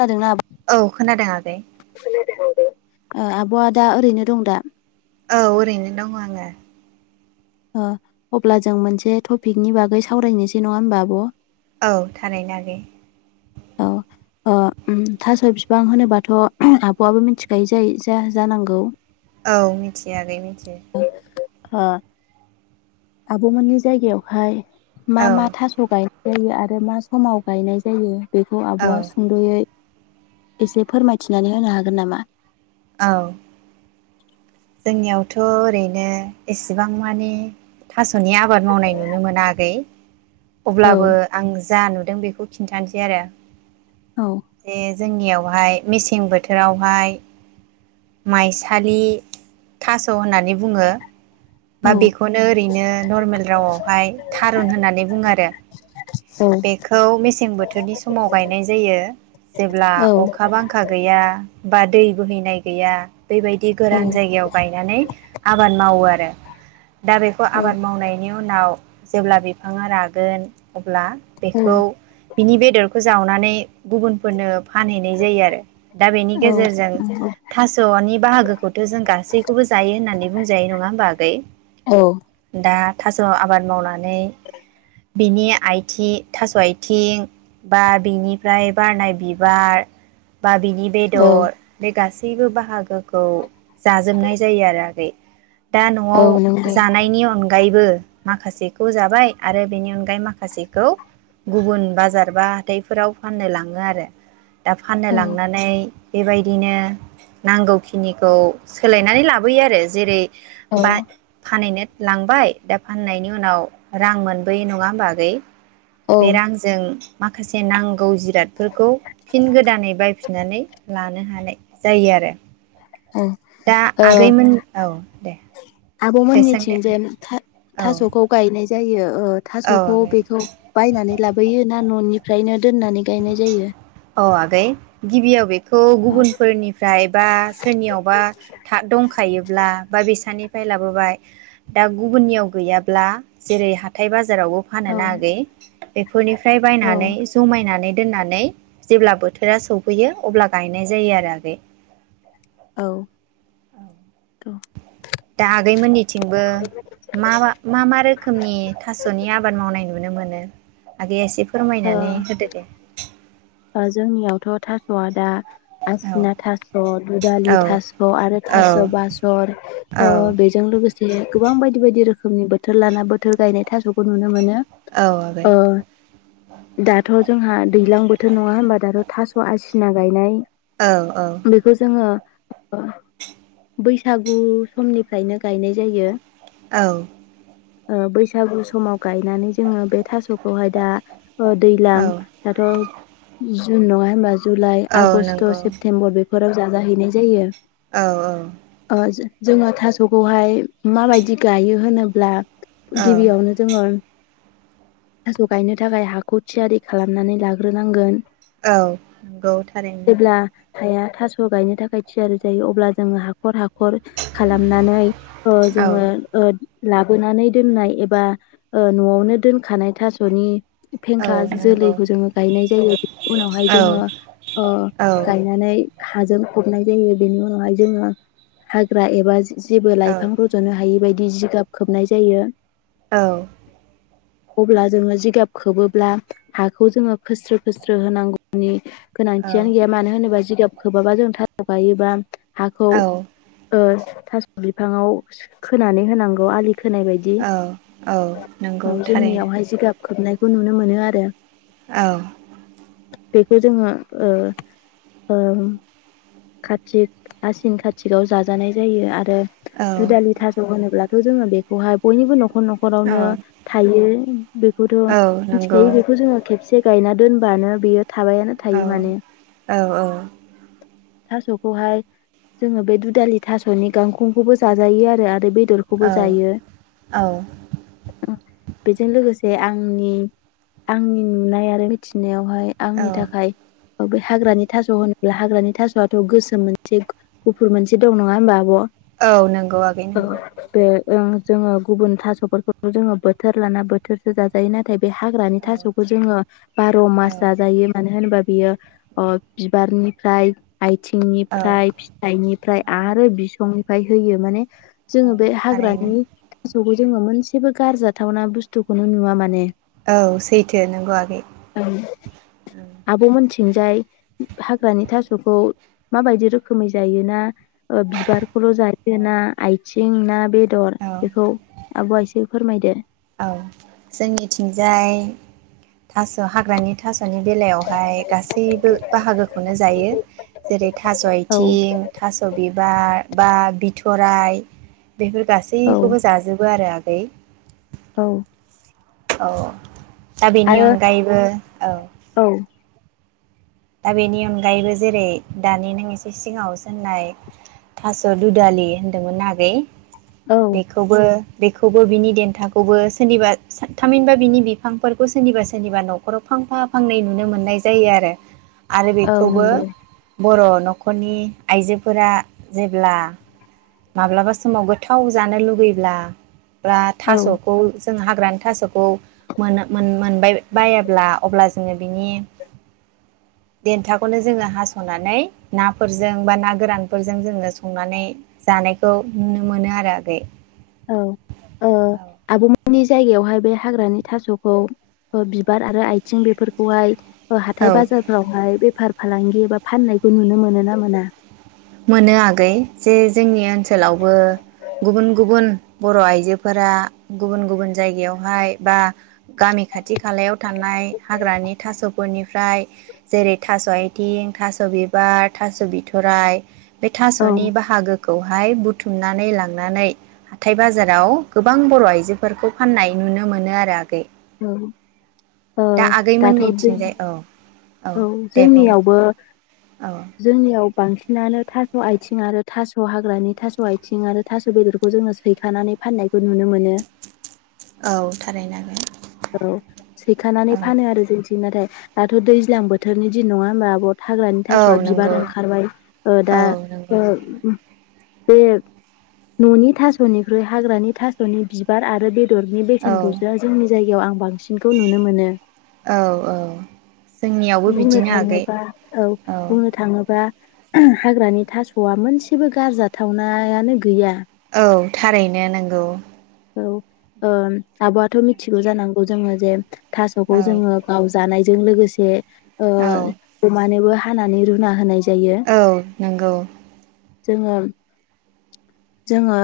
खादोंना आब औ खोनादों आगै खोनादों। आबआ दा ओरैनो दं दा। औ ओरैनो दङ आङो। अब्ला जों मोनसे टपिकनि बागै सावरायनोसै नङा होमबा आब। औ थारैनो आगै। औ थास बिफां होनोबाथ आब-आबो मिथिखायो जायो जानांगौ। औ मिथिया आगै मिथियो। ओ आब मोननि जायगायावहाय। औ मा-मा थास गायनो। जायो आरो मा समाव गायनाय जायो? बेखौ औ आबआ सुंदयै- एसे फोरमायथिनानै होनो हागोन नामा? औ। [inaudible] जोंनियावथ ओरैनो एसेबां मानि थास। मसनि आबाद मावनाय नुनो मोन आगै। औ अब्लाबो आं जानुदों। दों बेखौ खिन्थानोसै आरो। औ जे जोंनियावहाय मेसें बोथोरावहाय माइसालि थास होननानै बुङो। औ बा बेखौनो ओरैनो नरमेल रावआवहाय थारुन होननानै बुङो आरो बेखौ मेसें बोथोरनि समाव गायनाय जायो जेब्ला औ अखा बांखा गैया। बा दै बोहैनाय गैया। बेबायदि गोरान औ जायगायाव। बायनानै आबाद मावो आरो दा बेखौ आबाद मावनायनि बेनि उनाव जेब्ला बिफांङा रागोन अब्ला औ बेखौ बिनि बेदरखौ जावनानै गुबुनफोरनो फानहैनाय जायो आरो दा बेनि गेजेरजों थासनि बाहागोखौथ जों गासै बे खौबो जायो होननानै बुंजायो नंङा होमबा औ आगै दा थास आबाद मावनानै बिनि आथि थास आथिं बा बिनिफ्राय बारनाय बिबार बा बिनि औ बेदर बे गासैबो गासबो बाहागोखौ जाजोबनाय जायो आरो आगै दा औ नआव नंगौ जानायनि अनगायैबो माखासेखौ जाबाय आरो बेनि अनगायै माखासेखौ गुबुन बाजार बा हाथाइफोराव फाननो लांङो आरो दा फाननो औ लांनानै बेबायदिनो नांगौखिनिखौ सोलायनानै ला बै आरो जेरै बा औ फानैनो लांबाय दा फाननायनि उनाव रां मोनबोयो नंङा होमबा आगै औ बे रांजों माखासे नांं नांगौ जिरादफोरखौ फिन गोदानै बायफिननानै लानो ह हानाय जायो आरो औ दा आगैमोन औ दे आब दे सों मोननिथि दे जे नुथा औ थासखौ औ गायनो नाय जायो ओ थास'खौ आगै बेखौ बायनानै लाबोयो ना न'निफ्रायनो दोननानै गायनाय जायो गै गिबियाव बे खौ गुबुनफोरनिफ्राय बा सोरनियावबा था दं खायोब्ला बा बेसनिफ्राय लाबोबाय दा गुबुननियाव गैयाब्ला जेरै हा थाइ बाज जारावबो फानो औ ना आगै फोरनिफ्राय औ बायनानै ज'मायनानै दोननानै जेब्ला बोथोरा सौफैयो अब्ला गायनाय जायो आरो आगै। औ औ औ दा आगै मोननिथिंबो मा मा मा मा रोखोमनि थास'नि आबाद मावनाय नुनो मोनो आगैआ एसे फोरमायनानै ओ होदो दे। जोंनियावथ' थास'आ दा औ आसिना थास', दुदालि औ थास' आरो औ थास' बासर औ बेजों लोगोसे गोबां बायदि बायदि रोखोम खोमनि बोथोर लाना बोथोर गायनाय थास'खौ नुनो मोनो। औ आगै ओं दाथ' जोंहा दैज्लां बो थोर नङा होमबा दारुथ थास' आसिना गायनाय औ औ बेखौ जोङो ओ बैसागु समनिफ्रायनो गायनाय जायो। औ ओ बैसागु समाव गायनानै जोङो बे थास'खौहाय दा ओ दैज्लां औ दाथ' जुन नङा होनबा जुलाइ, औ आगस्ट', नंगौ सेप्तेम्बर बेफोराव जाजाहैनाय जायो। औ औ ओ जोङो थास'खौहाय माबायदि गायो होनोब्ला औ गिबियावनो जोङो थास' गायनो थाखाय हाखौ थियारि खालामनानै लाग्रो ग्रोनांगोन। औ नंगौ थारैनो। हाया थास' गायनो थाखाय थियारि जायो अब्ला जोङो हाखर हाख खर खालामनानै ओ जोङो औ ओ लाबोनानै दोननाय एबा ओ न'आवनो दोनखानाय थास'नि फेंखा औ नंगौ जोलैखौ जोंङो गायनाय जायो उनावहाय जोंङो औ औ गायनानै हाजों हरनाय जायो बेनि उनावहाय जोंङो हाग्रा एबा जेबो लायफां रज'नो हायि बाय जिगाब खोबनाय जायो। औ अब्ला जोङो जिगाब खोबोब्ला हाखौ जोंङो खोस्रो खोस्रो होनांगौनि गोनांथियानो गैया मानो होनोबा जिगाब खोबाबा जों थास' गायोबा हाखौ औ ओ थास' बिफांङाव खोनानै होनांगौ आलि खोनाय बायदि औ औ औ नंगौ थारैनो जोंनियावहाय जिगाब खोबनाय खौ नुनो मोनो आरो। औ बेखौ जोंङो ओ ओ कातिक आसिन कातिकाव जाजानाय जायो आ रो औ दुदालि थास' होनोब्ला थ जोंङो बेखौहाय बयनिबो न' न'खर न'खरावनो औ थायो। बेखौथ' औ नंगौ मिथिखायो बेखौ जोंङो खेबसे गायना दोनबानो बेयो थाबायानो औ थायो माने औ औ थास'खौहाय जोंङो बे दुदालि थास'नि गांखंखौबो जाजायो आरो आरो बे दरखौबो जायो‌ बेजों लोगो जे आंनि आंनि नुनाय आरो मिथिनायाव हाय औ आंनि थाखाय ओ बे हाग्रानि थास' होन ब्ला हाग्रानि था स आथ गोसोम मोनसे ग-गुफुर मोनसे दं नङा होमबा आब' औ नंगौ आगै औ नंगौ बे ओं जोंङो गुबुन थास'फोरखौबो जोङो बोथोर लाना बोथोरसो जाजायो नाथाय बे हाग्रानि औ थास'खौ जोंङो बार' औ मास जाजायो मानो होनोबा बियो अ बिबारनिफ्राय औ आइथिंनिफ्राय, फिथाइनिफ्राय औ आरो बिसंनिफ फ्राय होयो माने जोङो औ बे थारैनो हाग्रानि थास'खौ ज जोङो मोनसेबो गारजाथावना बुस्थुखौनो नुवा माने औ सैथो नंगौ आगै थिंजाय हाग्रानि थास'खौ माबायदि रोखोमै जायो ना ओ बिबारखौल जायो औ ना आइथ सिं ना बे बेदर औ बेखौ आब'आ एसे फोरमायदो औ जोंनिथिंजाय थास' हाग्रानि थास' फांनि बेलायावहाय गासैबो बाहागोखौनो जायो जेरै थास' औ आथिं थास' बिबार बा बिथ'राय बेफोर औ गासैखौबो जाजोबो आरो आं [unintelligible] औ औ दा बेनि आरो अनगायैबो औ औ दा बेनि अनगायैबो जेरै दानि नों एसे सिङाव सोंननाय थास' दुदालि होनदोंमोन आगै औ बेखौबो बेखौबो बिनि देन्थाखौबो सोरनिबा सा थामहिनबा बिनि बिफांफोरखौ सोरनिबा सोरनिबा न'खराव फां फा फांनै नुनो मोननाय जायो आरो आरो औ बेखौबो नंगौ बर' न'खरनि आइजोफोरा जेब्ला माब्लाबा समाव गोथाव जानो लुगैब्ला बा औ थास'खौ जों हाग्रानि थास'खौ मोनो मो मोनबाय बायाब्ला अब्ला जोङो बिनि देन्थाखौनो जोङो हास'नानै नाफोरजों बा ना गोरानफोरजों जोङो संनानै जानायखौ नुनो मोनो आरो आगै औ ओ आब'मोननि जायगायावहाय बे हाग्रानि थास'खौ बिबार आरो आथिं बेफोरखौहाय हाथाय औ बाजारफोरावहाय बेफार फालांगि एबा फाननायखौ नुनो मोनो ना मोना? मोनो आगै जे जोंनि ओनसोलावबो गुबुन गुबुन बर' आइजोफोरा गुबुन गुबुन जायगायावहाय बा गामि खाथि खालायाव थानाय हाग्रानि थास'फोरनि फ्राय जेरै थास' आयथिं थास' बिबार थास' बिथ'राइ बे औ थास'नि बाहागोखौ हाय बुथुमनानै लांनानै हाथाय बाजाराव गोबां बर' आइजोफोरखौ फाननाय नुनो मोनो आरो आगै । उम औ। ओ दाथ दै आगैमोननिथिंजाय औ औ दे बुं जोंनियावबो औ जोंनियाव बांसिनानो थास' आथिं आरो थास' हाग्रानि थास' आथिं आरो थास' बेदरखौ जोङो सैखानानै फाननायखौ नुनो मोनो । औ थारैनो आगै औ । सैखानानै औ फानो आरो जोंथिं नाथाय दाथ' दै दैज्लां बोथोरनि दिन नङा होनबा आब' हाग्रानि औ थास'आ बिबार नंगौ ओंखारबाय ओ औ दा नंगौ ओ बे न'नि थास'निख्रुइ हाग्रानि थास'नि बिबार आरो बे बेदरनि औ बेसेनखौसो जोंनि जायगा याव आं बां सांसिनखौ नुनो मोनो औ औ जोंनियावबो बुंनो बिदिनो आगै थाङोबा औ बुंनो थाङोबा हाग्रानि थास'आ मोनसेबो गारजाथावनायानो गैया । औ थारैनो नंगौ। औ ओ आब'आथ' मिथिगौ जानांगौ जोनि जों थास'खौ औ जोङो गाव जानाय लोगोसे ओ औ अमानोबो हा हानानै रुना होनाय जायो औ। नंगौ। जोङो जोङो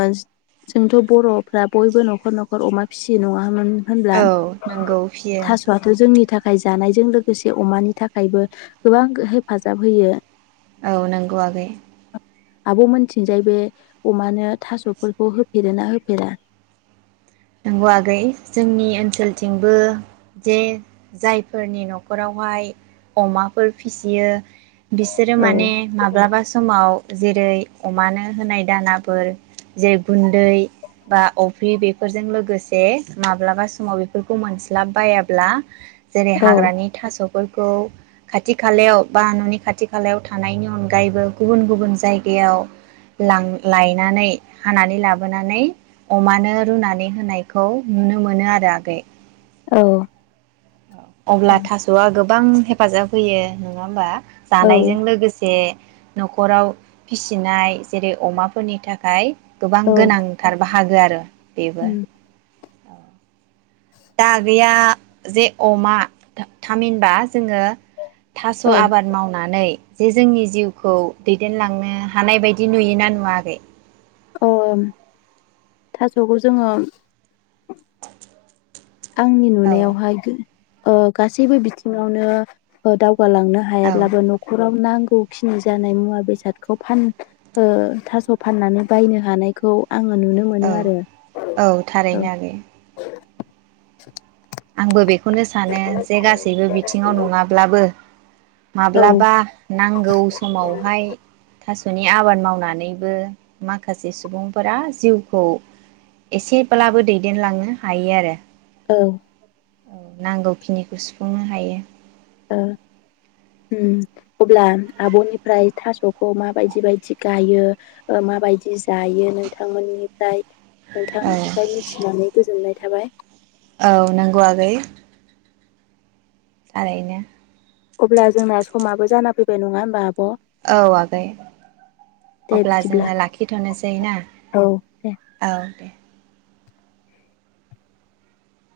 जोंथ' बर'फ्रा बयबो न'खर न'खर अमा फिसियो नङा होन होनब्ला? औ नंगौ फियो थास'आथ' जोंनि थाखाय थाखाय जानायजों लोगोसे अमानि थाखायबो गोबां हेफाजाब होयो। औ नंगौ आगै। आब' मोन्निथिंजाय बे अमानो थास'फोरखौ होफेरोना होफेरा? नंगौ आगै जोंनि ओनसोलथिंबो जे जायफोरनि न'खरावहाय अमाफोर फिसियो बिसोरो औ माने माब्लाबा समाव जेरै अमानो होनाय दानाफोर जे गुन्दै बा अफ्रि बे बेफोरजों लोगोसे माब्लाबा समाव बेफोरखौ मोनस्लाब बायाब्ला जेरै औ हाग्रानि थास' फोरखौ खाथि खालायाव बा न'नि खाथि खालायाव थानायनि अनगायैबो गुबुन गुबुन जायगायाव लां लायनानै हानानै लाबोनानै अमानो रुना नै होनायखौ नुनो मोनो आरो आगै। औ। औ। अब्ला थास'आ गो बां हेफाजाब होयो नङा होमबा? औ जानायजों लोगोसे न'खराव फिसिनाय जेरै अमाफोरनि थाखाय गोबां औ गोनांथार बाहागो आरो बेबो। दा गैया जे अमा थामहिनबा जोङो थास' औ आबाद मावनानै जे जोंनि जिउखौ दैदेनलांनो हानाय बायदि नुयोना नुवा आगै? अ' थास'खौ जोङो आंनि औ नुनायावहाय गो ओ गासैबो बिथिङावनो ओ दाव गालांनो औ हायाब्लाबो न'खराव नांगौखिनि जानाय मुवा बेसादखौ फान ओ थास' फाननानै बायनो हानायखौ आङो नुनो मोनो औ आरो औ औ थारैनो आगै। [inaudible] आंबो बे खौनो सानो जे गासैबो बिथिङाव नङाब्लाबो औ माब्लाबा नांगौ समावहाय थास'नि आबाद मावनानैबो माखासे सुबुंफोरा जिउखौ एसेब्लाबो दैदेनलांनो हायो आरो। औ। औ नांगौखिनिखौ सुफुंनो हायो। ओ उम अब्ला आब'निफ्राय थास'खौ माबायदि बायदि गायो माबायदि जायो नोंथांमोननिफ्राय नोंथां औ निफाय मिथिनानै गोजोननाय थाबाय। औ नोंगौ आगै। थारैनो अब्ला जोंना समाबो जाना फैबाय नङा होमबा आ औ आगै दे अब्ला बिदिब्ला जोङो लाखिथ'नोसै ना औ दे औ दे।